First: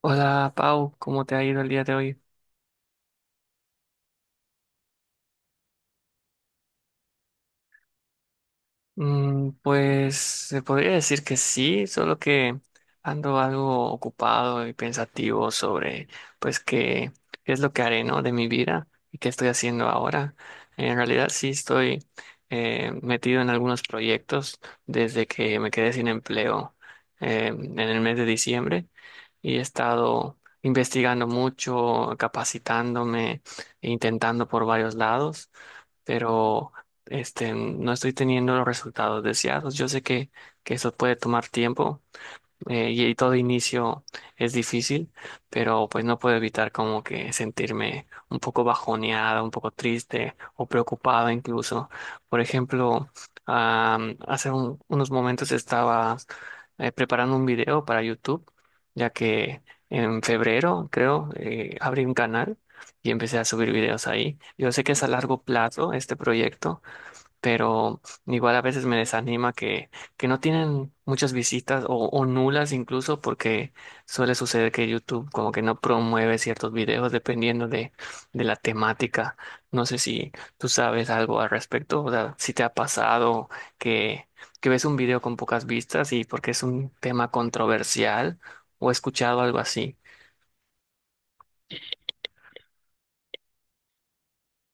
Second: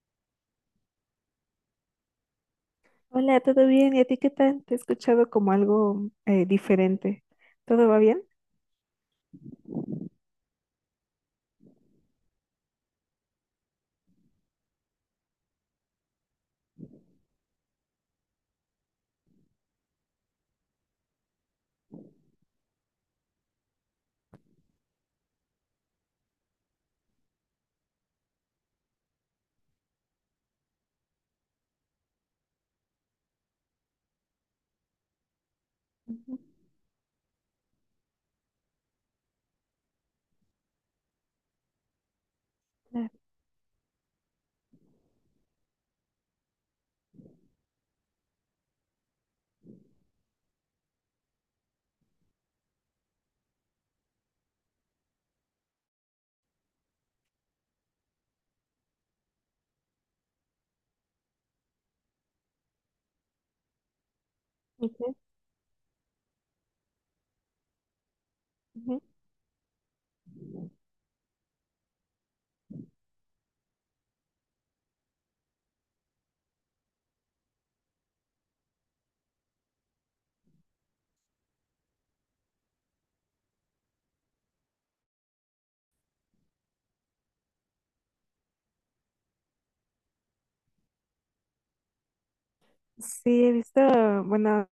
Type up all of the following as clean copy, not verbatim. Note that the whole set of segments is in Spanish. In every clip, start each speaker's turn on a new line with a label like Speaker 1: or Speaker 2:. Speaker 1: Hola Pau, ¿cómo te ha ido el día de hoy?
Speaker 2: Hola, ¿todo bien? ¿Y a ti qué tal? Te he escuchado como algo diferente. ¿Todo va bien?
Speaker 1: Mm, pues se podría decir que sí, solo que ando algo ocupado y pensativo sobre pues qué es lo que haré, ¿no? De mi vida y qué estoy haciendo ahora. En realidad sí estoy metido en algunos proyectos desde que me quedé sin empleo en el mes de diciembre y he estado investigando mucho, capacitándome, e intentando por varios lados
Speaker 2: Ujú,
Speaker 1: pero no estoy teniendo los resultados deseados. Yo sé que eso puede tomar tiempo y
Speaker 2: claro.
Speaker 1: todo inicio es difícil, pero pues no puedo evitar como que sentirme un poco bajoneada, un poco triste o preocupada incluso. Por ejemplo, unos momentos estaba preparando un video para YouTube, ya que en febrero, creo, abrí un canal y empecé a subir videos ahí. Yo sé que es a
Speaker 2: Ok,
Speaker 1: largo plazo este proyecto pero igual a veces me
Speaker 2: ujú.
Speaker 1: desanima que no tienen muchas visitas o nulas incluso porque suele suceder que YouTube como que no promueve ciertos videos dependiendo de la temática. No sé si tú sabes algo al respecto, o sea, si te ha pasado que, que ves un video con pocas vistas y porque es un tema controversial o he escuchado algo así.
Speaker 2: Sí, he visto, bueno,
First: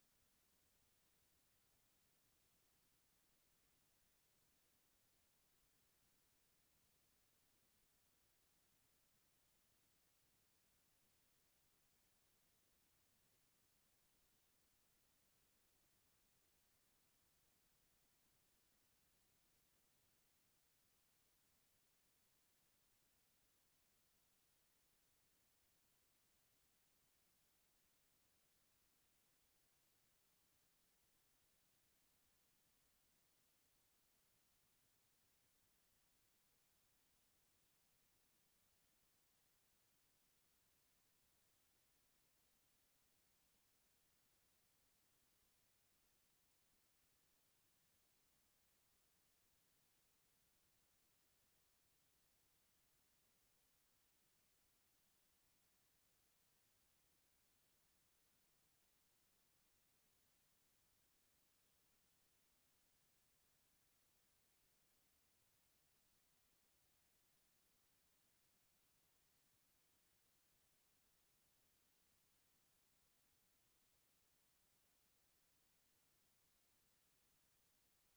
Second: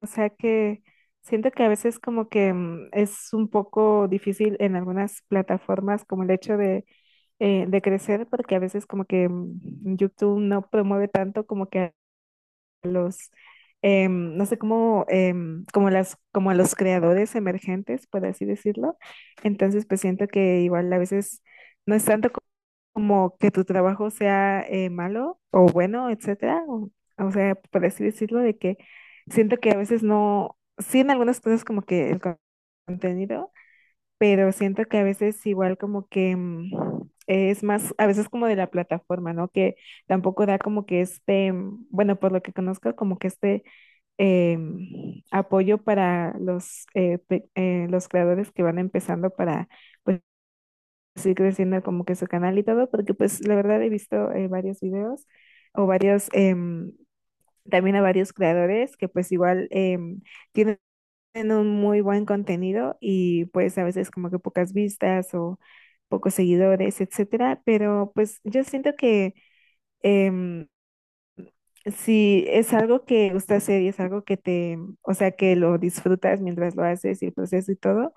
Speaker 2: o sea que siento que a veces como que es un poco difícil en algunas plataformas como el hecho de crecer, porque a veces como que YouTube no promueve tanto como que a los, no sé cómo, como las, como a los creadores emergentes, por así decirlo. Entonces pues siento que igual a veces no es tanto como que tu trabajo sea malo o bueno, etcétera. O sea, por así decirlo, de que siento que a veces no, sí en algunas cosas como que el contenido, pero siento que a veces igual como que es más, a veces como de la plataforma, ¿no? Que tampoco da como que este, bueno, por lo que conozco, como que este apoyo para los, los creadores que van empezando para pues, así creciendo como que su canal y todo, porque pues la verdad he visto varios videos o varios, también a varios creadores que pues igual tienen un muy buen contenido y pues a veces como que pocas vistas o pocos seguidores, etcétera, pero pues yo siento que em, si es algo que gusta hacer y es algo que te, o sea, que lo disfrutas mientras lo haces y el proceso y todo,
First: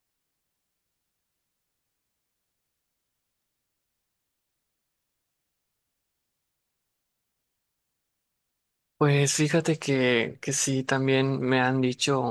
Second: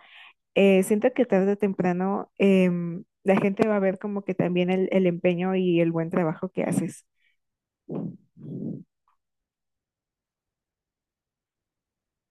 Speaker 2: siento que tarde o temprano la gente va a ver como que también el empeño y el buen trabajo que haces. Ujú,
Speaker 1: Pues fíjate que sí, también me han dicho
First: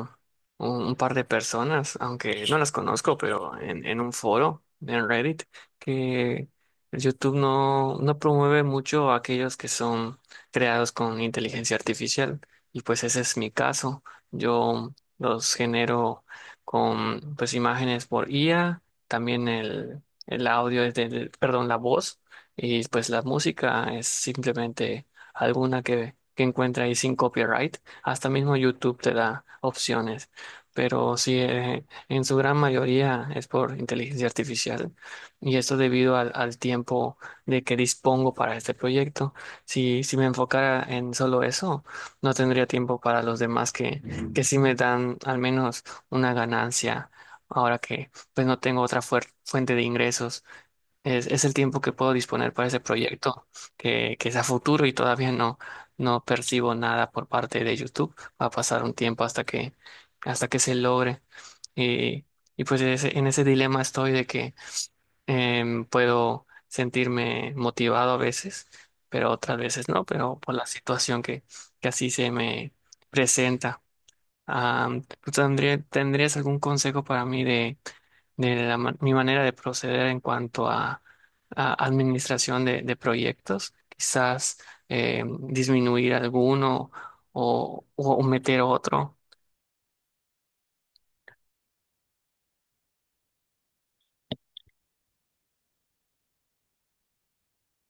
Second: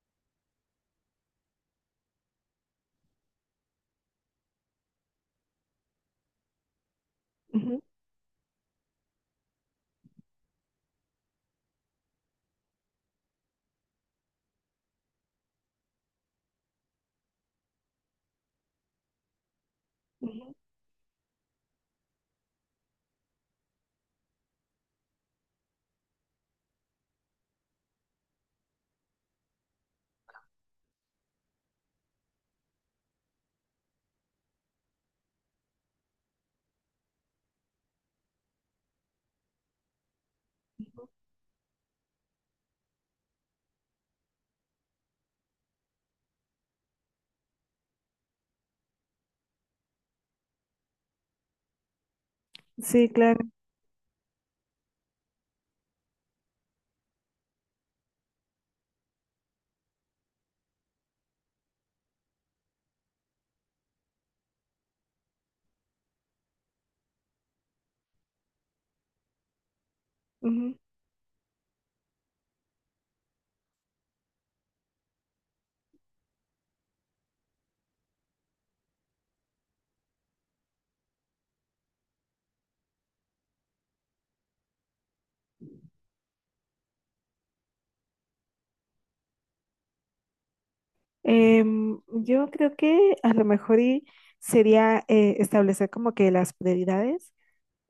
Speaker 1: un par de personas, aunque no las conozco, pero en un foro, en Reddit, que el YouTube no promueve mucho a aquellos que son creados con inteligencia artificial. Y pues ese es mi caso. Yo los genero con pues imágenes por IA, también el
Speaker 2: ujú.
Speaker 1: audio es del, perdón, la voz, y pues la música es simplemente alguna que encuentre ahí sin copyright. Hasta mismo YouTube te da opciones, pero sí, en su gran mayoría es por inteligencia artificial. Y esto debido al tiempo de que dispongo para este proyecto. Si me enfocara en solo eso, no tendría tiempo para los demás que sí me dan al menos una ganancia. Ahora que pues no tengo otra fuente de ingresos. Es el tiempo que puedo disponer para ese
Speaker 2: Sí, claro.
Speaker 1: proyecto, que es a futuro y todavía no percibo nada por parte de YouTube. Va a pasar un tiempo hasta hasta que se logre. Y, y pues en ese dilema estoy de que puedo sentirme motivado a veces, pero otras veces no, pero por la
Speaker 2: Ujú.
Speaker 1: situación que así se me presenta. Ah, ¿ tendrías algún consejo para mí de la mi manera de proceder en cuanto a administración de proyectos, quizás eh, disminuir alguno o meter otro.
Speaker 2: Yo creo que a lo mejor y sería establecer como que las prioridades.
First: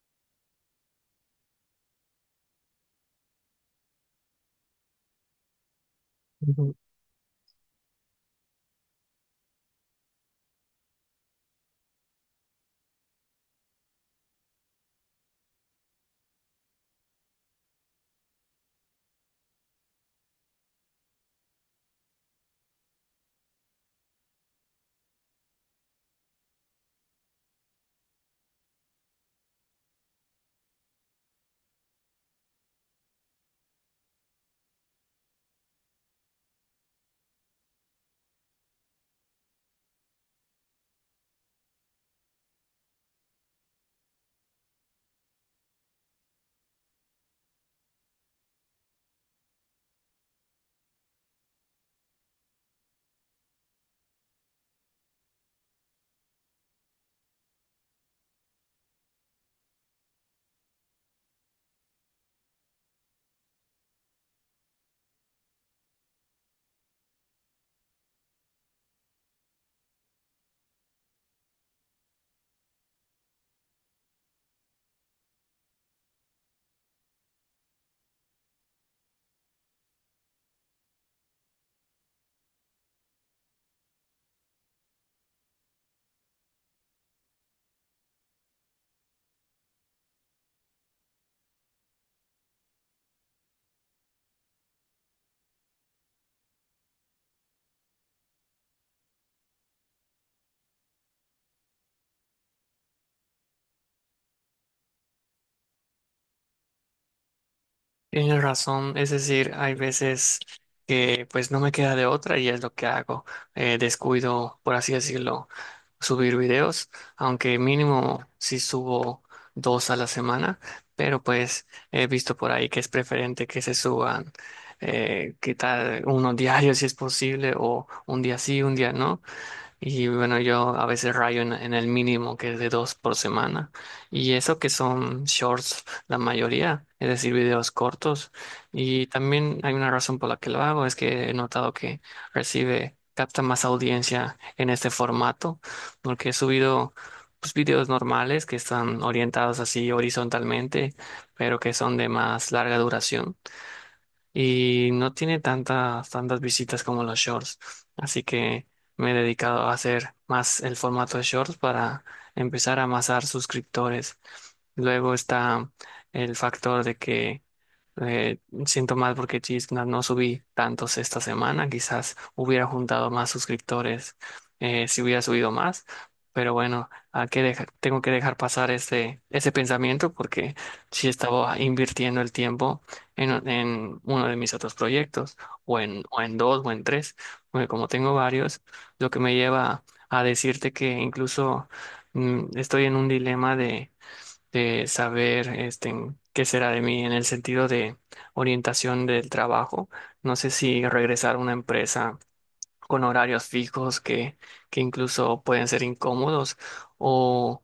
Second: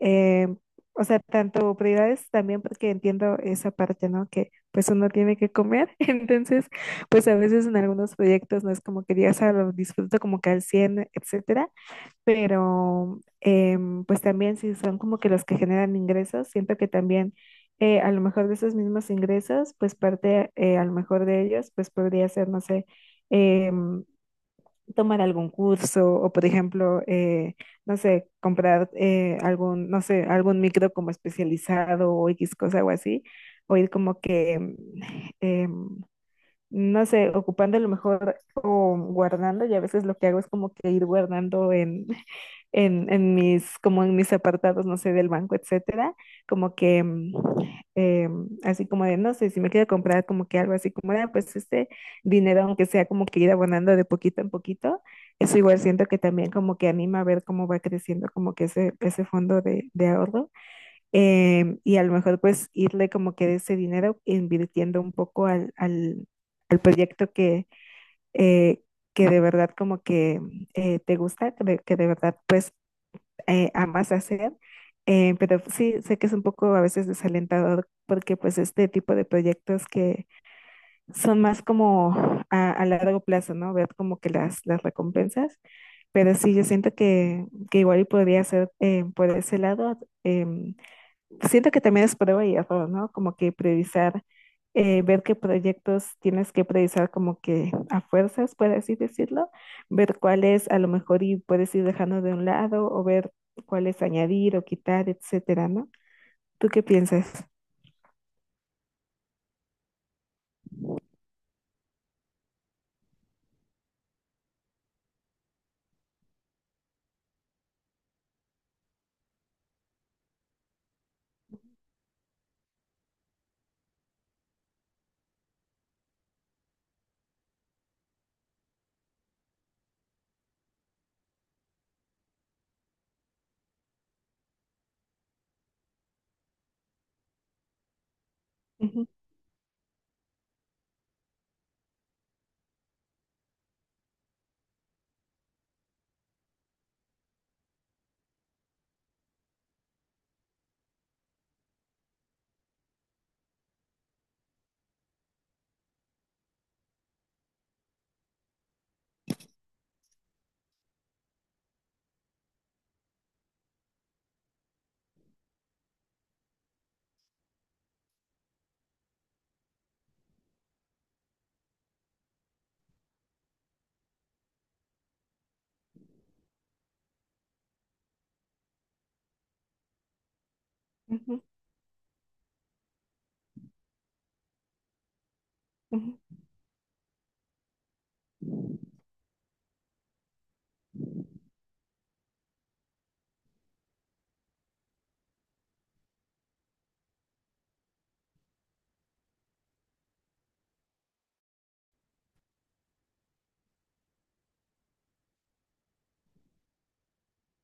Speaker 2: Eh, o sea, tanto prioridades también porque entiendo esa parte, ¿no? Que pues uno tiene que comer, entonces pues a veces en algunos proyectos no es como que digas, ah, lo disfruto como que al 100 etcétera, pero pues también si son como que los que generan ingresos, siento que también a lo mejor de esos mismos ingresos, pues parte a lo mejor de ellos, pues podría ser, no sé, em, tomar algún curso o, por ejemplo, no sé, comprar algún, no sé, algún micro como especializado o X cosa o así, o ir como que, em, no sé, ocupando a lo mejor o guardando, y a veces lo que hago es como que ir guardando en, en mis, como en mis apartados, no sé, del banco, etcétera, como que así como de, no sé, si me quiero comprar como que algo así como de, ah, pues este dinero, aunque sea como que ir abonando de poquito en poquito, eso igual siento que también como que anima a ver cómo va creciendo como que ese fondo de ahorro y a lo mejor pues irle como que de ese dinero invirtiendo un poco al, al, al proyecto eh, que de verdad como que te gusta, que de verdad pues amas hacer. Pero sí, sé que es un poco a veces desalentador porque pues este tipo de proyectos que son más como a largo plazo, ¿no? Ver como que las recompensas. Pero sí, yo siento que igual y podría ser por ese lado, em, siento que también es prueba y error, ¿no? Como que priorizar, ver qué proyectos tienes que priorizar como que a fuerzas, por así decirlo, ver cuáles a lo mejor y puedes ir dejando de un lado o ver cuáles añadir o quitar, etcétera, ¿no? ¿Tú qué piensas?
Speaker 1: Tienes razón, es decir, hay veces que pues no me queda de otra y es lo que hago. Descuido, por así decirlo, subir videos, aunque mínimo si subo dos a la semana, pero pues he visto por ahí que es preferente que se suban, qué tal, uno diario si es posible o un día sí, un día no, y bueno, yo a veces rayo en el mínimo que es de dos por semana. Y eso que son shorts, la mayoría, es decir, videos cortos. Y
Speaker 2: Ujú,
Speaker 1: también hay una razón por la que lo hago, es que he notado que recibe, capta más audiencia en este formato, porque he subido pues, videos normales que están orientados así horizontalmente, pero que son de más larga duración y no tiene tantas, tantas visitas como los shorts. Así que me he dedicado a hacer más el formato de shorts para empezar a amasar suscriptores. Luego está el factor de que eh, siento mal porque Chisna no subí tantos esta semana. Quizás hubiera juntado más suscriptores si hubiera subido más. Pero bueno, tengo que dejar pasar ese pensamiento porque sí
Speaker 2: ujú,
Speaker 1: estaba invirtiendo el tiempo en uno de mis otros proyectos, o
Speaker 2: ujú,
Speaker 1: o en dos, o en tres, porque como tengo varios, lo que me lleva a decirte que incluso mm, estoy en un dilema de saber este, en qué será de mí en el sentido de orientación del trabajo. No sé si regresar a una empresa con horarios fijos que incluso pueden ser incómodos, o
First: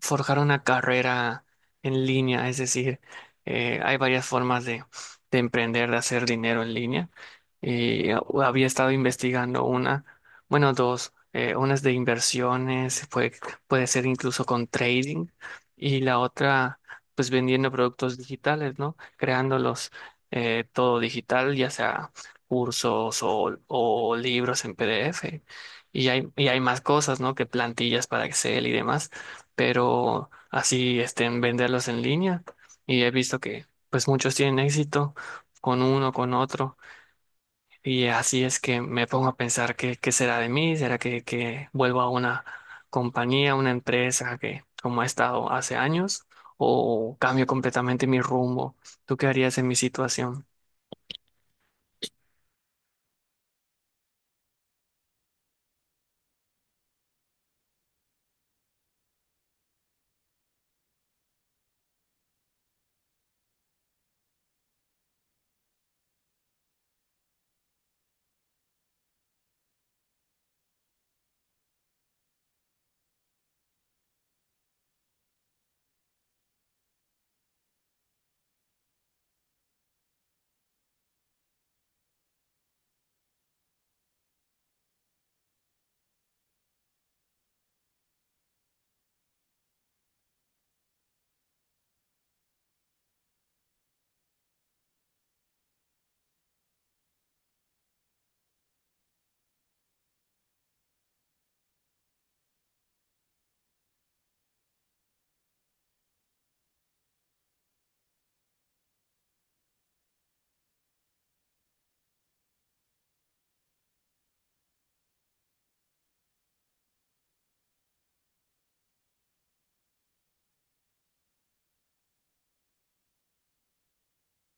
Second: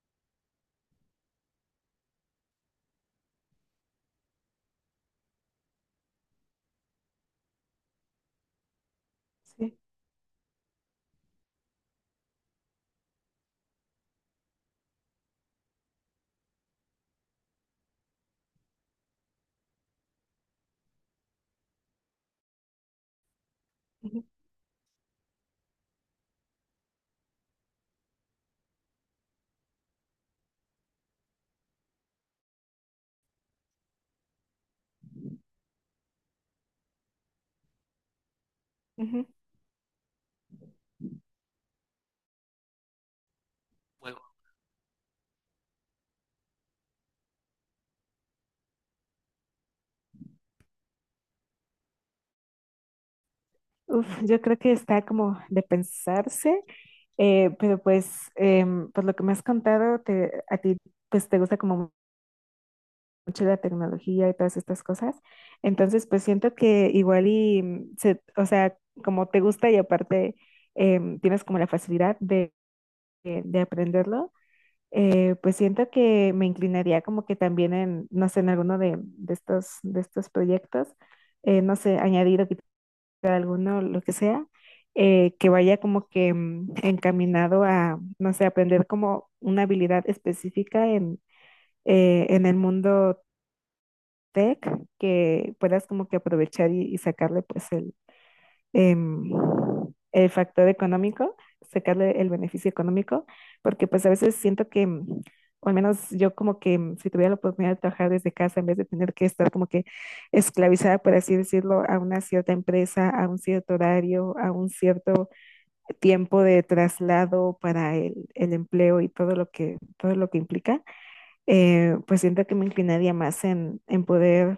Speaker 1: forjar una carrera en línea, es decir, hay varias formas de emprender, de hacer dinero en línea. Y había estado investigando
Speaker 2: sí,
Speaker 1: una, bueno, dos, una es de inversiones, puede ser incluso con trading, y la otra, pues vendiendo productos digitales, ¿no? Creándolos todo digital, ya sea cursos o
Speaker 2: ujú,
Speaker 1: libros en PDF. Y hay más cosas, ¿no? Que plantillas para Excel y demás. Pero así, este, en venderlos en línea. Y he visto que, pues, muchos tienen éxito con uno, con otro. Y así es que me
Speaker 2: ujú.
Speaker 1: pongo a pensar qué será de mí. ¿Será que vuelvo a una compañía, una
Speaker 2: Bueno,
Speaker 1: empresa que, como ha estado hace años? ¿O cambio completamente mi rumbo? ¿Tú qué harías en mi situación?
Speaker 2: uf, yo creo que está como de pensarse. Pero pues, por lo que me has contado, te, a ti pues te gusta como mucho la tecnología y todas estas cosas. Entonces, pues siento que igual y, o sea, como te gusta y aparte tienes como la facilidad de, de aprenderlo, pues siento que me inclinaría como que también en, no sé, en alguno de estos proyectos, no sé, añadir o alguno, lo que sea, que vaya como que encaminado a, no sé, aprender como una habilidad específica en el mundo tech, que puedas como que aprovechar y sacarle pues el, em, el factor económico, sacarle el beneficio económico, porque pues a veces siento que, o al menos yo como que si tuviera la oportunidad de trabajar desde casa en vez de tener que estar como que esclavizada, por así decirlo, a una cierta empresa, a un cierto horario, a un cierto tiempo de traslado para el empleo y todo lo que implica, pues siento que me inclinaría más en poder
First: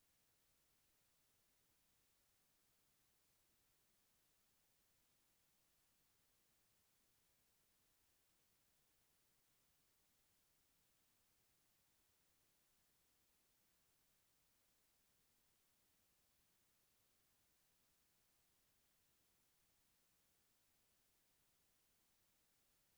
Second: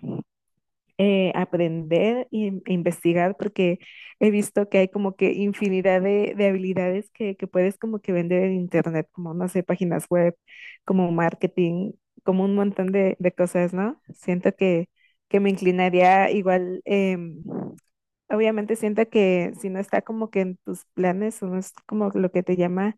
Speaker 2: aprender e investigar porque he visto que hay como que infinidad de habilidades que puedes como que vender en internet, como no sé, páginas web, como marketing, como un montón de cosas, ¿no? Siento que me inclinaría igual, obviamente siento que si no está como que en tus planes o no es como lo que te llama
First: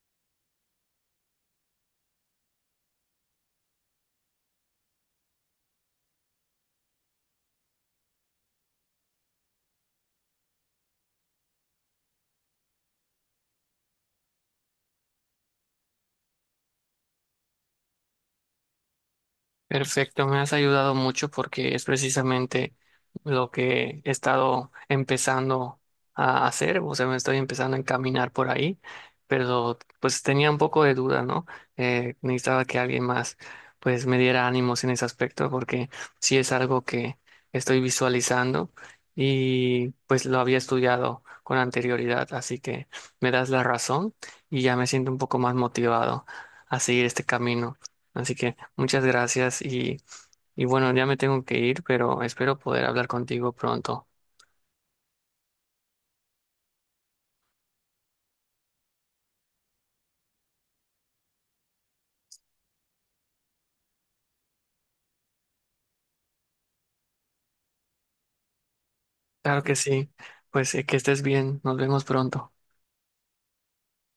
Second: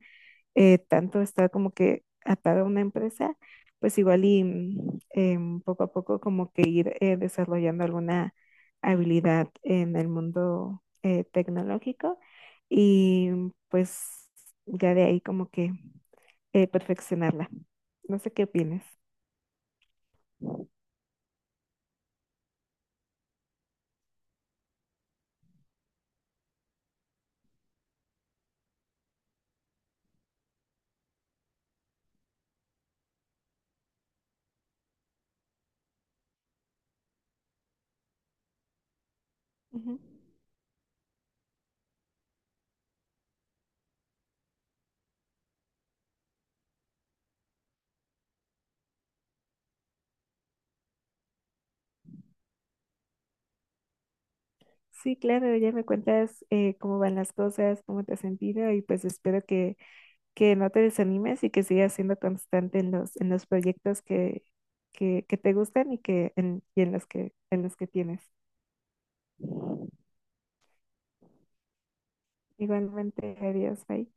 Speaker 2: tanto estar como que atado a una empresa, pues igual y poco a poco como que ir desarrollando alguna habilidad en el mundo tecnológico y pues ya de ahí como que perfeccionarla. No sé qué opinas.
Speaker 1: Perfecto, me has
Speaker 2: Ujú.
Speaker 1: ayudado mucho porque es precisamente lo que he estado empezando a hacer, o sea, me estoy empezando a encaminar por ahí, pero pues tenía un poco de duda, ¿no? Necesitaba que alguien más pues me diera ánimos en ese aspecto porque sí es algo que estoy visualizando y pues lo había estudiado con anterioridad, así que me das la razón y ya me siento un poco más motivado a seguir este camino. Así que muchas gracias y bueno, ya me tengo que ir, pero espero poder hablar contigo pronto.
Speaker 2: Sí, claro, ya me cuentas cómo van las cosas, cómo te has sentido y pues espero que no te desanimes y que sigas siendo constante en los proyectos que te gustan y que en, y en los que tienes.
Speaker 1: Claro que sí. Pues que estés bien. Nos vemos pronto.
Speaker 2: Igualmente, adiós, bye.